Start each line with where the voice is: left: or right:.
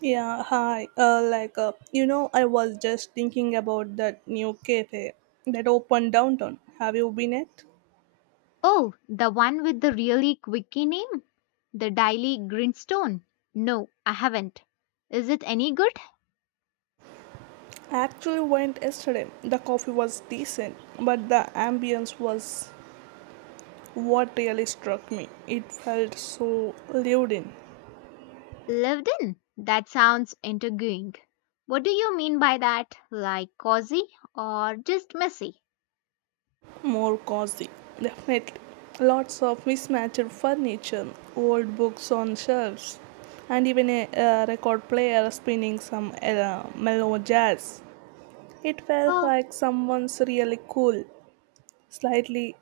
right: Yeah, hi. I was just thinking about that new cafe that opened downtown. Have you been it?
left: Oh, the one with the really quirky name? The Daily Grindstone? No, I haven't. Is it any good?
right: I actually went yesterday. The coffee was decent, but the ambience was what really struck me. It felt so lived in,
left: Lived in? That sounds intriguing. What do you mean by that? Like cozy or just messy?
right: more cozy. Definitely. Lots of mismatched furniture, old books on shelves, and even a record player spinning some mellow jazz. It felt
left: Oh,
right: like someone's really cool, slightly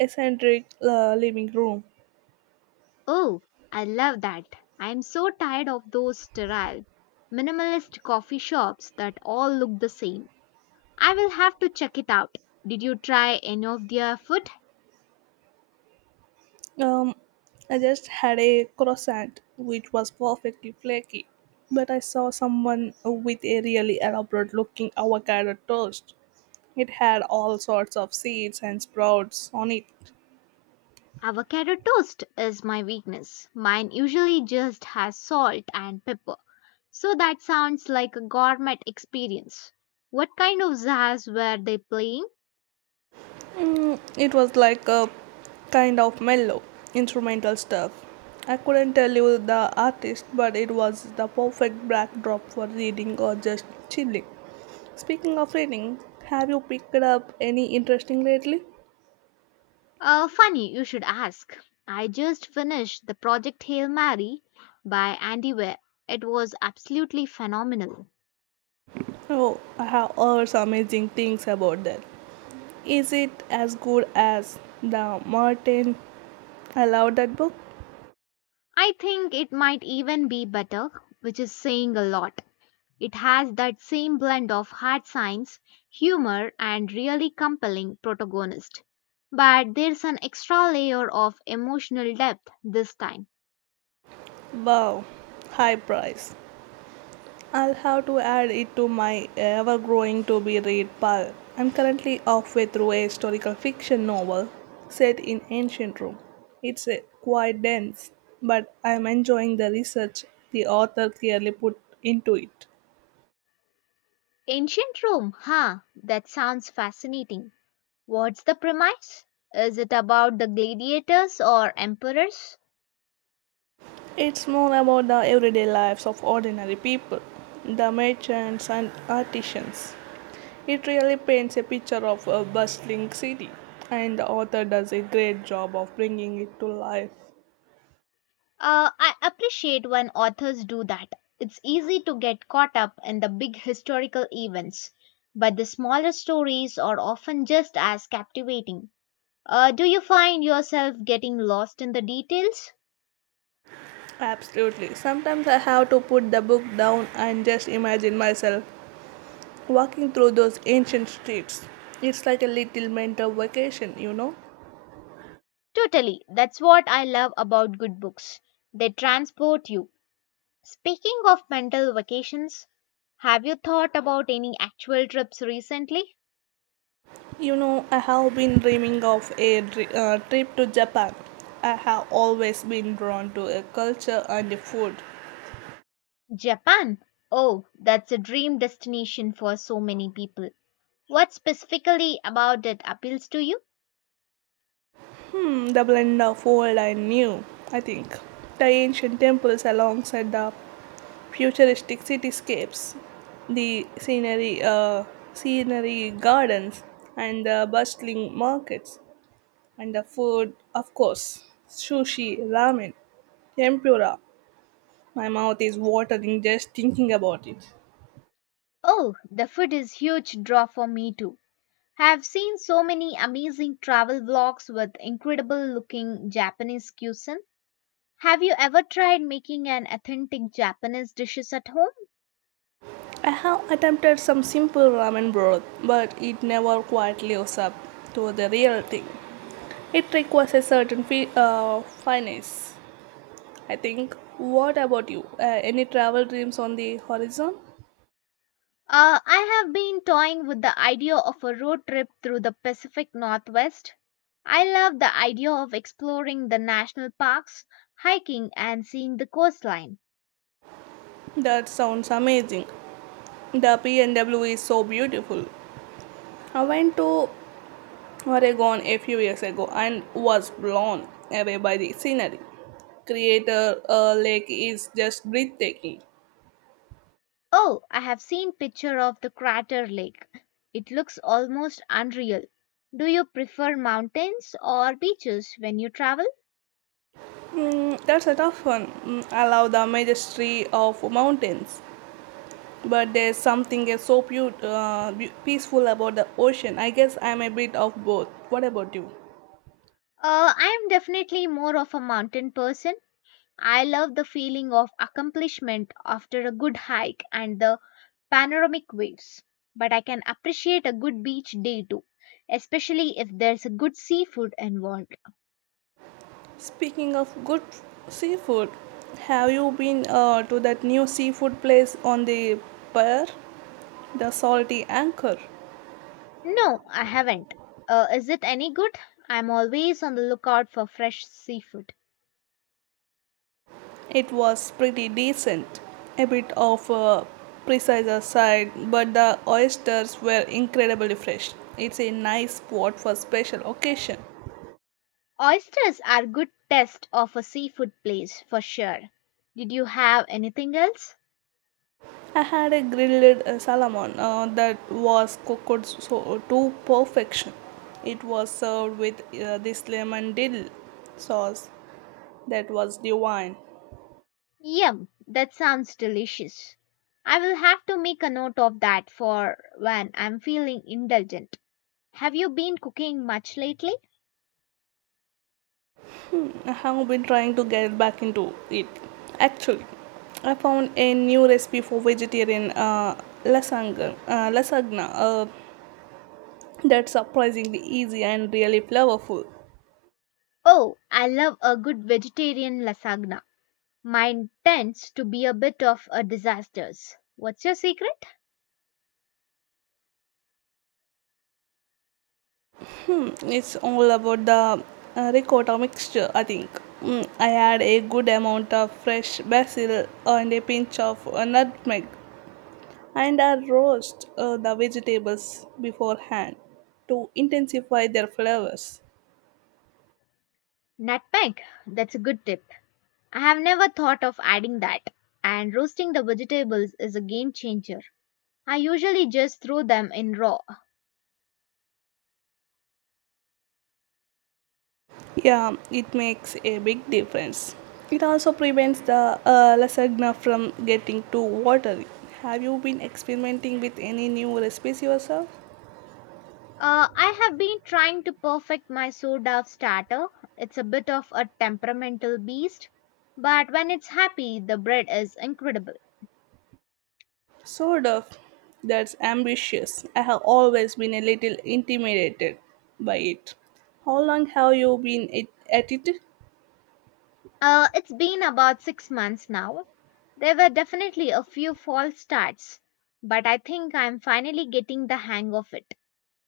right: eccentric living room.
left: oh, I love that. I'm so tired of those sterile, minimalist coffee shops that all look the same. I will have to check it out. Did you try any of their food?
right: Um, I just had a croissant, which was perfectly flaky, but I saw someone with a really elaborate looking avocado toast. It had all sorts of seeds and sprouts on it.
left: Avocado toast is my weakness. Mine usually just has salt and pepper. So that sounds like a gourmet experience. What kind of jazz were they playing?
right: It was like a kind of mellow, instrumental stuff. I couldn't tell you the artist, but it was the perfect backdrop for reading or just chilling. Speaking of reading, have you picked up any interesting lately?
left: Funny, you should ask. I just finished the Project Hail Mary by Andy Weir. It was absolutely phenomenal.
right: Oh, I have heard some amazing things about that. Is it as good as the Martin? I love that book.
left: I think it might even be better, which is saying a lot. It has that same blend of hard science, humor, and really compelling protagonist. But there's an extra layer of emotional depth this time.
right: Wow, high price. I'll have to add it to my ever-growing to-be-read pile. I'm currently halfway through a historical fiction novel set in ancient Rome. It's quite dense, but I'm enjoying the research the author clearly put into it.
left: Ancient Rome, huh? That sounds fascinating. What's the premise? Is it about the gladiators or emperors?
right: It's more about the everyday lives of ordinary people, the merchants and artisans. It really paints a picture of a bustling city, and the author does a great job of bringing it to life.
left: I appreciate when authors do that. It's easy to get caught up in the big historical events, but the smaller stories are often just as captivating. Do you find yourself getting lost in the details?
right: Absolutely. Sometimes I have to put the book down and just imagine myself walking through those ancient streets. It's like a little mental vacation, you know.
left: Totally. That's what I love about good books. They transport you. Speaking of mental vacations, have you thought about any actual trips recently?
right: You know, I have been dreaming of a trip to Japan. I have always been drawn to a culture and the food.
left: Japan. Oh, that's a dream destination for so many people. What specifically about it appeals to you?
right: Hmm, the blend of old and new, I think. The ancient temples alongside the futuristic cityscapes, the scenery gardens, and the bustling markets, and the food, of course, sushi, ramen, tempura. My mouth is watering just thinking about it.
left: Oh, the food is huge draw for me too. Have seen so many amazing travel vlogs with incredible looking Japanese cuisine. Have you ever tried making an authentic Japanese dishes at home?
right: I have attempted some simple ramen broth, but it never quite lives up to the real thing. It requires a certain finesse, I think. What about you? Any travel dreams on the horizon?
left: I have been toying with the idea of a road trip through the Pacific Northwest. I love the idea of exploring the national parks, hiking and seeing the coastline.
right: That sounds amazing. The PNW is so beautiful. I went to Oregon a few years ago and was blown away by the scenery. Creator Lake is just breathtaking.
left: Oh, I have seen picture of the crater lake. It looks almost unreal. Do you prefer mountains or beaches when you travel?
right: Mm, that's a tough one. Mm, I love the majesty of mountains, but there's something so peaceful about the ocean. I guess I'm a bit of both. What about you?
left: I am definitely more of a mountain person. I love the feeling of accomplishment after a good hike and the panoramic waves, but I can appreciate a good beach day too, especially if there's a good seafood involved.
right: Speaking of good seafood, have you been to that new seafood place on the pier, the Salty Anchor?
left: No, I haven't. Is it any good? I'm always on the lookout for fresh seafood.
right: It was pretty decent. A bit of a precise side, but the oysters were incredibly fresh. It's a nice spot for special occasion.
left: Oysters are good test of a seafood place for sure. Did you have anything else?
right: I had a grilled salmon that was cooked so, to perfection. It was served with this lemon dill sauce that was divine.
left: Yum, that sounds delicious. I will have to make a note of that for when I'm feeling indulgent. Have you been cooking much lately?
right: I have been trying to get back into it. Actually, I found a new recipe for vegetarian lasagna that's surprisingly easy and really flavorful.
left: Oh, I love a good vegetarian lasagna. Mine tends to be a bit of a disaster. What's your secret?
right: It's all about the ricotta mixture, I think. Mm, I add a good amount of fresh basil and a pinch of nutmeg, and I roast the vegetables beforehand to intensify their flavors.
left: Nutmeg. That's a good tip. I have never thought of adding that. And roasting the vegetables is a game changer. I usually just throw them in raw.
right: Yeah, it makes a big difference. It also prevents the lasagna from getting too watery. Have you been experimenting with any new recipes yourself?
left: I have been trying to perfect my soda starter. It's a bit of a temperamental beast, but when it's happy, the bread is incredible.
right: Sort of. That's ambitious. I have always been a little intimidated by it. How long have you been at it?
left: It's been about 6 months now. There were definitely a few false starts, but I think I'm finally getting the hang of it.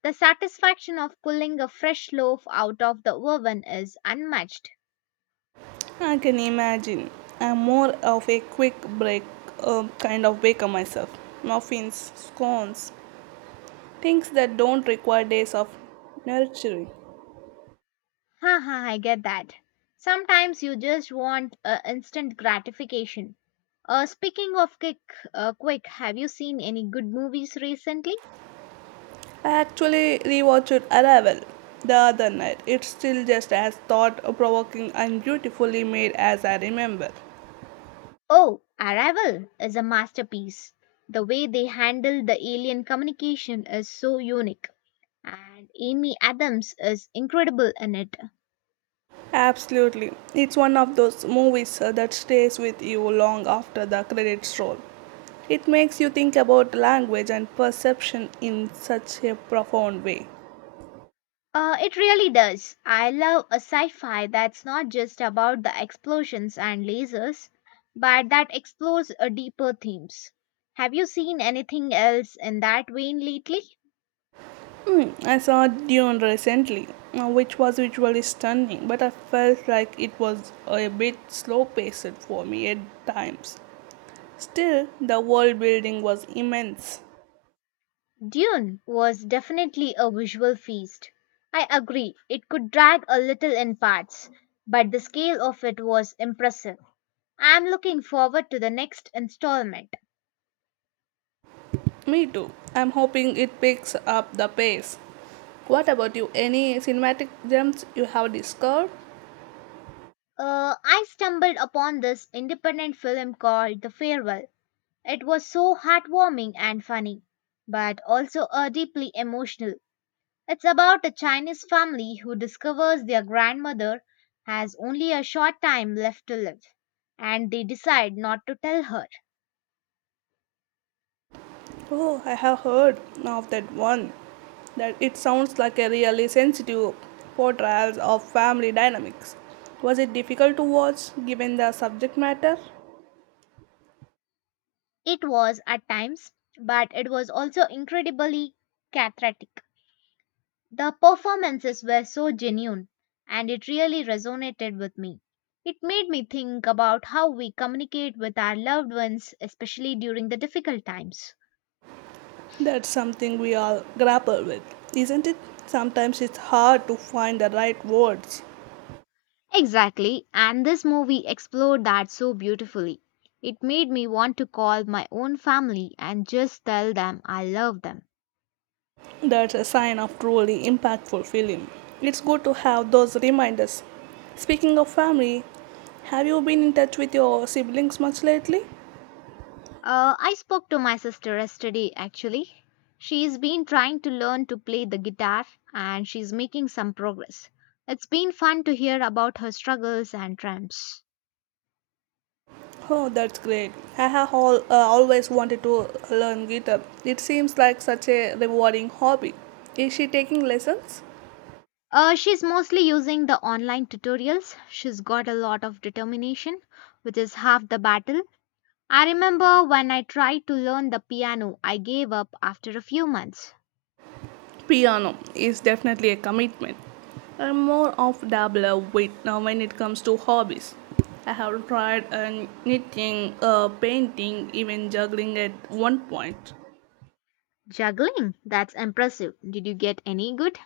left: The satisfaction of pulling a fresh loaf out of the oven is unmatched.
right: I can imagine. I'm more of a quick break kind of baker myself. Muffins, scones, things that don't require days of nurturing.
left: Haha, I get that. Sometimes you just want instant gratification. Speaking of quick, have you seen any good movies recently?
right: I actually rewatched Arrival the other night. It's still just as thought provoking and beautifully made as I remember.
left: Oh, Arrival is a masterpiece. The way they handle the alien communication is so unique, and Amy Adams is incredible in it.
right: Absolutely. It's one of those movies that stays with you long after the credits roll. It makes you think about language and perception in such a profound way.
left: It really does. I love a sci fi that's not just about the explosions and lasers, but that explores a deeper themes. Have you seen anything else in that vein lately?
right: I saw Dune recently, which was visually stunning, but I felt like it was a bit slow paced for me at times. Still, the world building was immense.
left: Dune was definitely a visual feast. I agree, it could drag a little in parts, but the scale of it was impressive. I'm looking forward to the next installment.
right: Me too. I'm hoping it picks up the pace. What about you? Any cinematic gems you have discovered?
left: I stumbled upon this independent film called The Farewell. It was so heartwarming and funny, but also deeply emotional. It's about a Chinese family who discovers their grandmother has only a short time left to live, and they decide not to tell her.
right: Oh, I have heard of that one. That it sounds like a really sensitive portrayal of family dynamics. Was it difficult to watch given the subject matter?
left: It was at times, but it was also incredibly cathartic. The performances were so genuine, and it really resonated with me. It made me think about how we communicate with our loved ones, especially during the difficult times.
right: That's something we all grapple with, isn't it? Sometimes it's hard to find the right words.
left: Exactly, and this movie explored that so beautifully. It made me want to call my own family and just tell them I love them.
right: That's a sign of truly impactful film. It's good to have those reminders. Speaking of family, have you been in touch with your siblings much lately?
left: I spoke to my sister yesterday actually. She's been trying to learn to play the guitar and she's making some progress. It's been fun to hear about her struggles and triumphs.
right: Oh, that's great. I have always wanted to learn guitar. It seems like such a rewarding hobby. Is she taking lessons?
left: She's mostly using the online tutorials. She's got a lot of determination, which is half the battle. I remember when I tried to learn the piano, I gave up after a few months.
right: Piano is definitely a commitment. I'm more of dabbler with now when it comes to hobbies. I have tried knitting, painting, even juggling at one point.
left: Juggling, that's impressive. Did you get any good?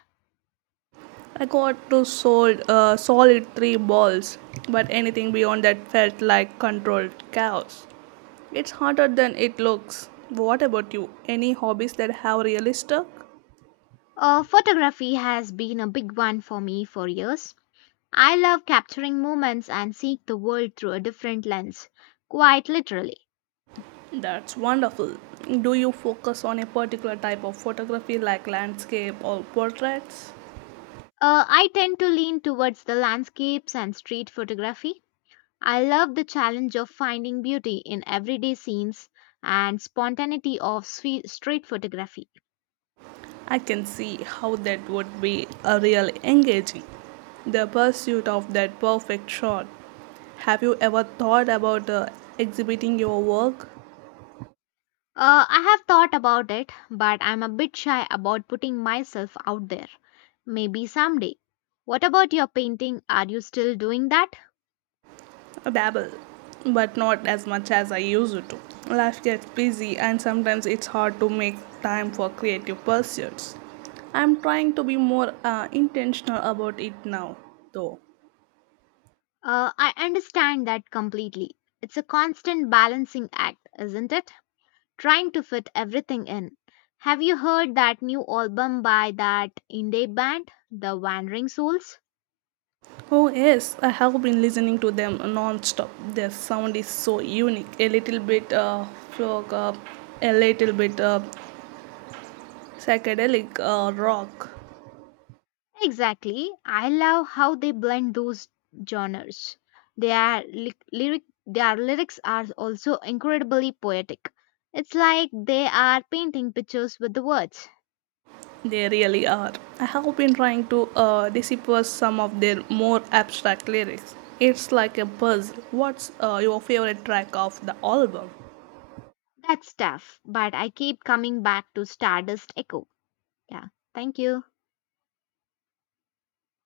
right: I got to sold solid three balls, but anything beyond that felt like controlled chaos. It's harder than it looks. What about you? Any hobbies that have really stuck?
left: Photography has been a big one for me for years. I love capturing moments and seeing the world through a different lens, quite literally.
right: That's wonderful. Do you focus on a particular type of photography like landscape or portraits?
left: I tend to lean towards the landscapes and street photography. I love the challenge of finding beauty in everyday scenes and spontaneity of street photography.
right: I can see how that would be a real engaging. The pursuit of that perfect shot. Have you ever thought about exhibiting your work?
left: I have thought about it, but I'm a bit shy about putting myself out there. Maybe someday. What about your painting? Are you still doing that?
right: A Dabble, but not as much as I used to. Life gets busy and sometimes it's hard to make time for creative pursuits. I'm trying to be more intentional about it now, though.
left: I understand that completely. It's a constant balancing act, isn't it? Trying to fit everything in. Have you heard that new album by that indie band, The Wandering Souls?
right: Oh, yes, I have been listening to them non-stop. Their sound is so unique, a little bit folk, a little bit psychedelic rock.
left: Exactly. I love how they blend those genres. Their lyrics are also incredibly poetic. It's like they are painting pictures with the words.
right: They really are. I have been trying to decipher some of their more abstract lyrics. It's like a puzzle. What's your favorite track of the album?
left: That's tough, but I keep coming back to Stardust Echo. Yeah. Thank you.